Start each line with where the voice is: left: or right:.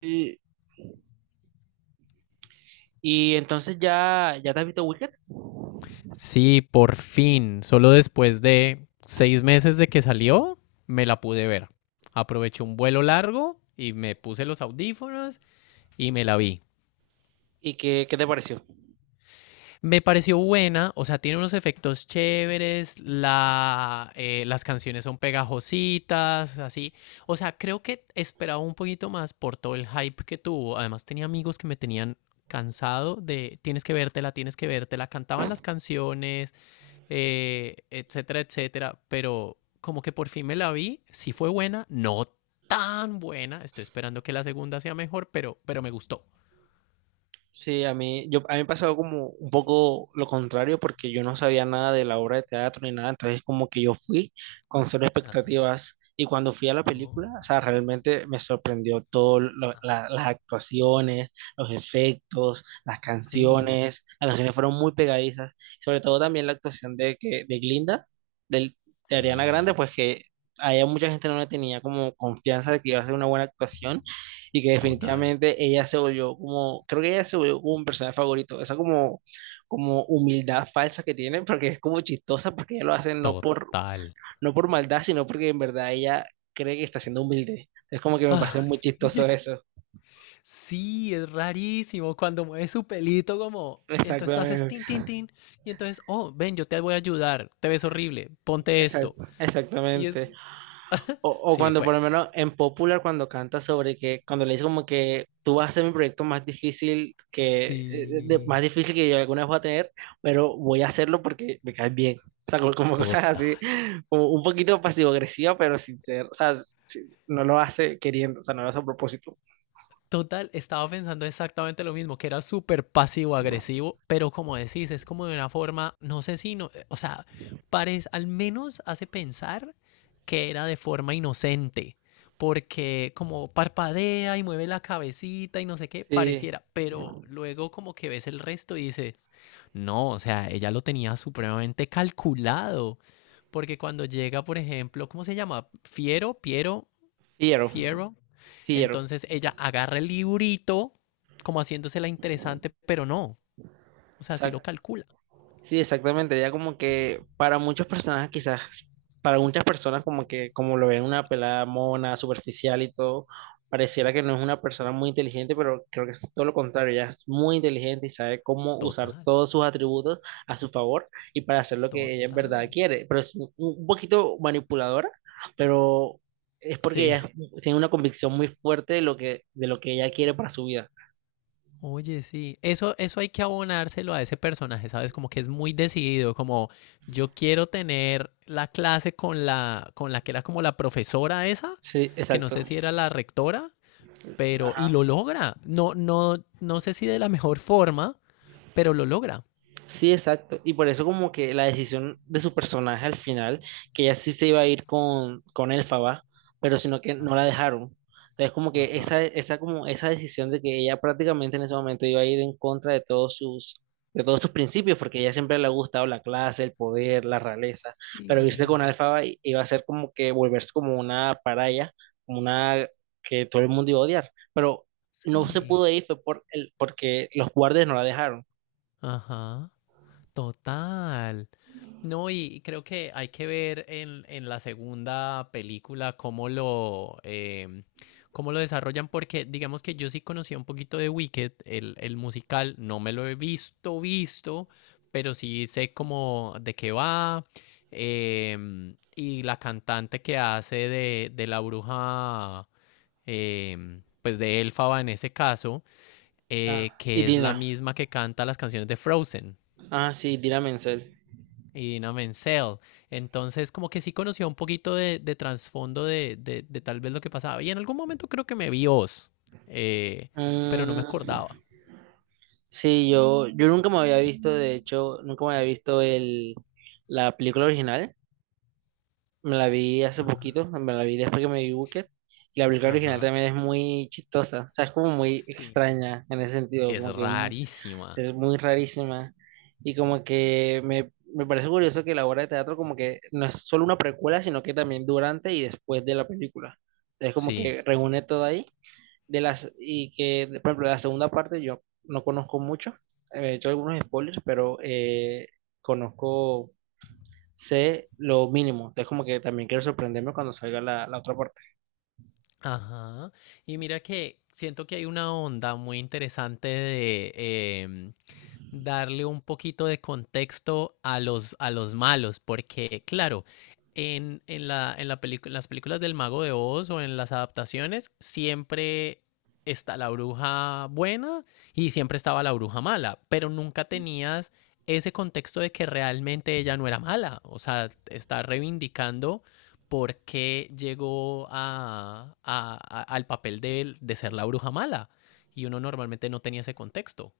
right: Y, y entonces ya te has visto Wicked.
left: Sí, por fin, solo después de 6 meses de que salió, me la pude ver. Aproveché un vuelo largo y me puse los audífonos y me la vi.
right: ¿Y qué te pareció?
left: Me pareció buena, o sea, tiene unos efectos chéveres, las canciones son pegajositas, así. O sea, creo que esperaba un poquito más por todo el hype que tuvo. Además, tenía amigos que me tenían cansado de tienes que vértela, tienes que vértela. Cantaban las canciones, etcétera, etcétera. Pero como que por fin me la vi, sí fue buena, no tan buena. Estoy esperando que la segunda sea mejor, pero me gustó.
right: Sí, a mí, a mí me pasó como un poco lo contrario porque yo no sabía nada de la obra de teatro ni nada, entonces como que yo fui con cero
left: Ajá.
right: expectativas y cuando fui a la
left: Oh,
right: película, o sea, realmente me sorprendió todo,
left: ah.
right: las actuaciones, los efectos,
left: Sí,
right: las canciones fueron muy pegadizas, sobre todo también la actuación de, que, de Glinda, del, de Ariana Grande,
left: sí.
right: pues que a ella mucha gente no le tenía como confianza de que iba a hacer una buena actuación y que
left: Total,
right: definitivamente ella se volvió como, creo que ella se volvió como un personaje favorito, esa como, como humildad falsa que tiene, porque es como chistosa, porque ella lo hace
left: total.
right: no por maldad, sino porque en verdad ella cree que está siendo humilde. Es como que me parece
left: Ah,
right: muy chistoso
left: sí,
right: eso.
left: sí, es rarísimo cuando mueve su pelito como. Entonces haces
right: Exactamente,
left: tin, tin, tin. Y entonces, oh, ven, yo te voy a ayudar. Te ves horrible. Ponte esto. Y es.
right: exactamente. O
left: Sí,
right: cuando por
left: fue.
right: lo menos en Popular, cuando canta sobre que, cuando le dice como que tú vas a hacer mi proyecto más difícil que, más
left: Sí,
right: difícil que yo alguna vez voy a tener, pero voy a hacerlo porque me caes bien. O sea, como, como cosas
left: total.
right: así, como un poquito pasivo-agresiva, pero sincero. O sea, sí, no lo hace queriendo, o sea, no lo hace a propósito.
left: Total, estaba pensando exactamente lo mismo, que era súper pasivo-agresivo, pero como decís, es como de una forma, no sé si, no, o sea, parece, al menos hace pensar que era de forma inocente, porque como parpadea y mueve la cabecita y no sé qué,
right: Sí,
left: pareciera, pero luego como que ves el resto y dices, no, o sea, ella lo tenía supremamente calculado, porque cuando llega, por ejemplo, ¿cómo se llama? Fiero, Piero,
right: fiero,
left: Fierro.
right: fiero.
left: Entonces ella agarra el librito, como haciéndose la interesante, pero no. O sea, sí lo calcula.
right: Sí, exactamente. Ya como que para muchas personas quizás, para muchas personas como que como lo ven una pelada mona, superficial y todo, pareciera que no es una persona muy inteligente, pero creo que es todo lo contrario. Ella es muy inteligente y sabe cómo usar
left: Total,
right: todos sus atributos a su favor y para hacer lo que ella en verdad
left: total.
right: quiere. Pero es un poquito manipuladora, pero es porque
left: Sí.
right: tiene una convicción muy fuerte de lo que ella quiere para su vida.
left: Oye, sí. Eso hay que abonárselo a ese personaje, ¿sabes? Como que es muy decidido, como yo quiero tener la clase con la que era como la profesora esa,
right: Sí,
left: que no sé
right: exacto.
left: si era la rectora, y lo logra. No, no, no sé si de la mejor forma, pero lo logra.
right: Sí, exacto. Y por eso como que la decisión de su personaje al final, que ella sí se iba a ir con Elphaba, pero sino que no la
left: Ajá,
right: dejaron. Entonces como que
left: ajá.
right: esa, como esa decisión de que ella prácticamente en ese momento iba a ir en contra de todos sus principios, porque a ella siempre le ha gustado la clase, el poder, la realeza, pero irse con
left: Sí.
right: Elphaba iba a ser como que volverse como una paraya, como una que todo el mundo iba a odiar. Pero no se
left: Sí,
right: pudo ir fue por porque los guardias no la dejaron.
left: ajá, total. No, y creo que hay que ver en la segunda película cómo lo desarrollan, porque digamos que yo sí conocía un poquito de Wicked, el musical, no me lo he visto, visto, pero sí sé cómo de qué va. Y la cantante que hace de la bruja, pues de Elfaba en ese caso,
right: Ah, y
left: que es la
right: Dina.
left: misma que canta las canciones de Frozen
right: Ah, sí, Dina Menzel.
left: y Dina Menzel. Entonces, como que sí conocía un poquito de trasfondo de tal vez lo que pasaba. Y en algún momento creo que me vi Oz, eh, pero no me
right: Ah,
left: acordaba.
right: sí, yo nunca me había visto, de hecho, nunca me había visto la película original. Me la vi hace poquito, me la vi después que me vi Booker. Y la película original
left: Ajá,
right: también es muy chistosa, o sea, es como muy
left: sí.
right: extraña en ese sentido,
left: Es rarísima.
right: es muy rarísima. Y como que me parece curioso que la obra de teatro como que no es solo una precuela, sino que también durante y después de la película. Es como
left: Sí.
right: que reúne todo ahí. De las, y que, por ejemplo, la segunda parte yo no conozco mucho, he hecho algunos spoilers, pero conozco, sé lo mínimo, es como que también quiero sorprenderme cuando salga la, la otra parte.
left: Ajá. Y mira que siento que hay una onda muy interesante de em, darle un poquito de contexto a los malos, porque claro, las películas del Mago de Oz o en las adaptaciones siempre está la bruja buena y siempre estaba la bruja mala, pero nunca tenías ese contexto de que realmente ella no era mala, o sea, está reivindicando por qué llegó al papel de ser la bruja mala. Y uno normalmente no tenía ese contexto.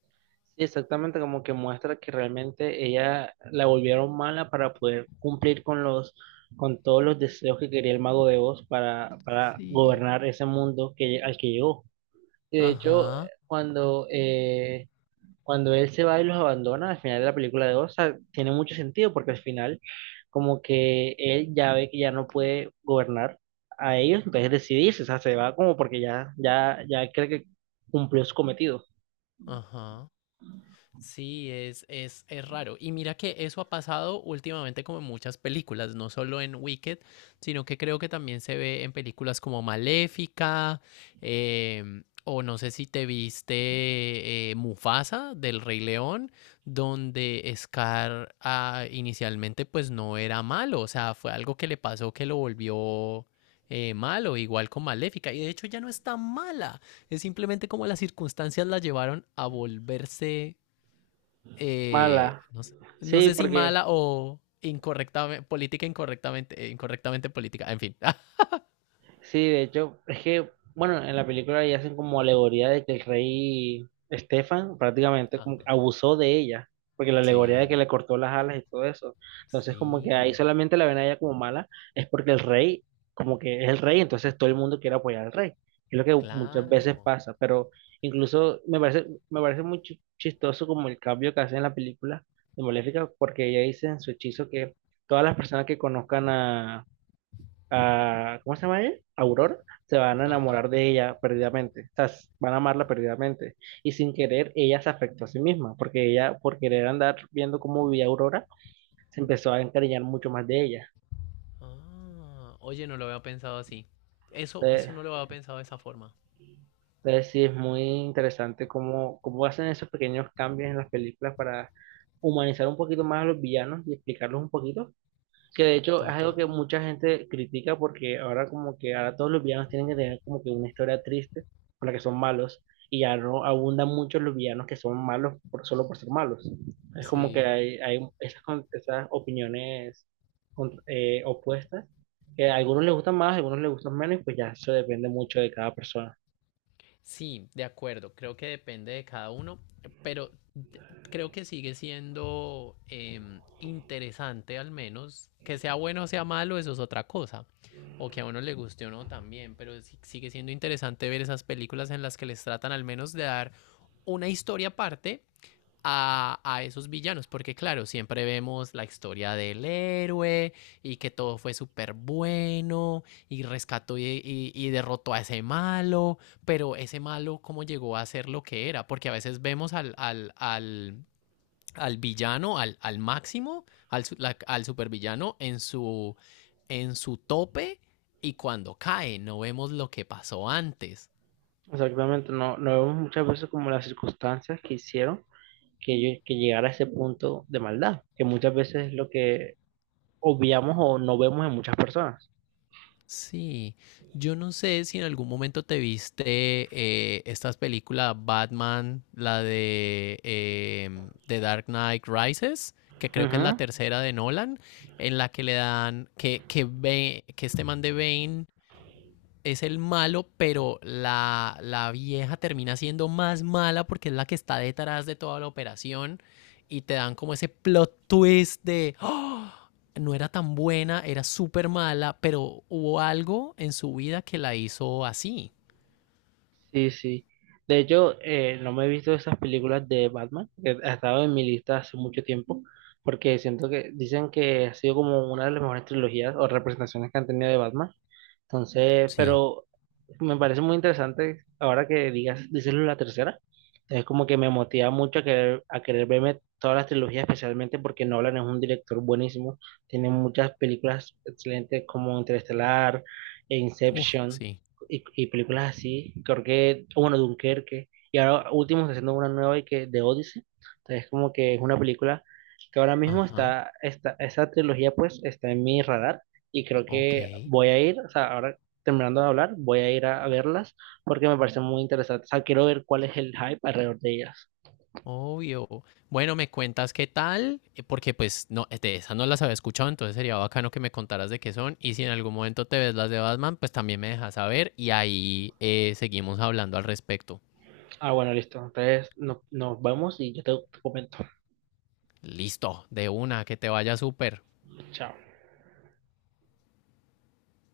right: Sí, exactamente, como que muestra que realmente ella la volvieron mala para poder cumplir con los, con todos los deseos que quería el mago de Oz para
left: Sí.
right: gobernar ese mundo que, al que llegó. Y de hecho,
left: Ajá,
right: cuando eh, cuando él se va y los abandona al final de la película de Osa, tiene mucho sentido porque al final como que él ya ve que ya no puede gobernar a ellos, entonces decidirse, o sea, se va como porque ya, ya, ya cree que cumplió su cometido.
left: ajá. Sí, es raro. Y mira que eso ha pasado últimamente como en muchas películas, no solo en Wicked, sino que creo que también se ve en películas como Maléfica, o no sé si te viste, Mufasa del Rey León, donde Scar, inicialmente pues no era malo, o sea, fue algo que le pasó que lo volvió, malo, igual con Maléfica, y de hecho ya no es tan mala. Es simplemente como las circunstancias la llevaron a volverse,
right: Mala.
left: no sé, no
right: Sí,
left: sé si
right: porque
left: mala o incorrectamente, política incorrectamente, incorrectamente política, en fin.
right: sí, de hecho, es que, bueno, en la película ya hacen como alegoría de que el rey Estefan prácticamente como que
left: Ajá.
right: abusó de ella, porque la alegoría de que
left: Sí,
right: le cortó las alas y todo eso. Entonces, como que ahí
left: sí,
right: solamente la ven a ella como mala, es porque como que es el rey, entonces todo el mundo quiere apoyar al rey. Es lo que muchas veces
left: claro.
right: pasa, pero incluso me parece muy chistoso como el cambio que hace en la película de Maléfica, porque ella dice en su hechizo que todas las personas que conozcan a ¿cómo se llama ella? Aurora, se van a
left: Ajá.
right: enamorar de ella perdidamente, o sea, van a amarla perdidamente. Y sin querer, ella se afectó a sí misma, porque ella, por querer andar viendo cómo vivía Aurora, se empezó a encariñar mucho más de ella.
left: Ah, oye, no lo había pensado así. Eso,
right: Entonces,
left: eso no lo había pensado de esa forma.
right: entonces sí, es muy interesante cómo, cómo hacen esos pequeños cambios en las películas para humanizar un poquito más a los villanos y explicarlos un poquito. Que de hecho es algo
left: Total.
right: que mucha gente critica porque ahora como que ahora todos los villanos tienen que tener como que una historia triste por la que son malos y ya no abundan mucho los villanos que son malos por, solo por ser malos. Es como que
left: Sí.
right: hay esas, esas opiniones opuestas que a algunos les gustan más, a algunos les gustan menos y pues ya eso depende mucho de cada persona.
left: Sí, de acuerdo, creo que depende de cada uno, pero d- creo que sigue siendo, interesante al menos, que sea bueno o sea malo, eso es otra cosa, o que a uno le guste o no también, sigue siendo interesante ver esas películas en las que les tratan al menos de dar una historia aparte a esos villanos, porque claro, siempre vemos la historia del héroe y que todo fue súper bueno y rescató y derrotó a ese malo, pero ese malo cómo llegó a ser lo que era, porque a veces vemos al villano, al máximo, al supervillano en su tope y cuando cae, no vemos lo que pasó antes.
right: O sea, obviamente no, no vemos muchas veces como las circunstancias que hicieron que llegara a ese punto de maldad, que muchas veces es lo que obviamos o no vemos en muchas personas.
left: Sí, yo no sé si en algún momento te viste, estas películas Batman, la de, The Dark Knight Rises, que creo que es la
right: Ujú,
left: tercera de Nolan, en la que le dan, que este man de Bane es el malo, pero la vieja termina siendo más mala porque es la que está detrás de toda la operación y te dan como ese plot twist de, "Oh, no era tan buena, era súper mala, pero hubo algo en su vida que la hizo así."
right: sí, sí. De hecho, no me he visto esas películas de Batman, que ha estado en mi lista hace mucho tiempo, porque siento que dicen que ha sido como una de las mejores trilogías o representaciones que han tenido de Batman. Entonces,
left: Sí.
right: pero me parece muy interesante ahora que dices la tercera. Es como que me motiva mucho a querer verme todas las trilogías, especialmente porque Nolan es un director buenísimo. Tiene muchas películas excelentes como Interestelar, e
left: Uf,
right: Inception
left: sí.
right: y películas así. Creo que, bueno, Dunkerque. Y ahora último está haciendo una nueva y que de Odyssey. Entonces, como que es una película que ahora mismo
left: Ajá.
right: está, esa trilogía pues está en mi radar y creo
left: Ok.
right: que voy a ir, o sea, ahora terminando de hablar, voy a ir a verlas porque me parecen muy interesantes. O sea, quiero ver cuál es el hype alrededor de ellas.
left: Obvio. Bueno, me cuentas qué tal, porque pues no, de esas no las había escuchado, entonces sería bacano que me contaras de qué son. Y si en algún momento te ves las de Batman, pues también me dejas saber y ahí, seguimos hablando al respecto.
right: Ah, bueno, listo. Entonces nos vemos y yo te comento.
left: Listo, de una, que te vaya súper.
right: Chao.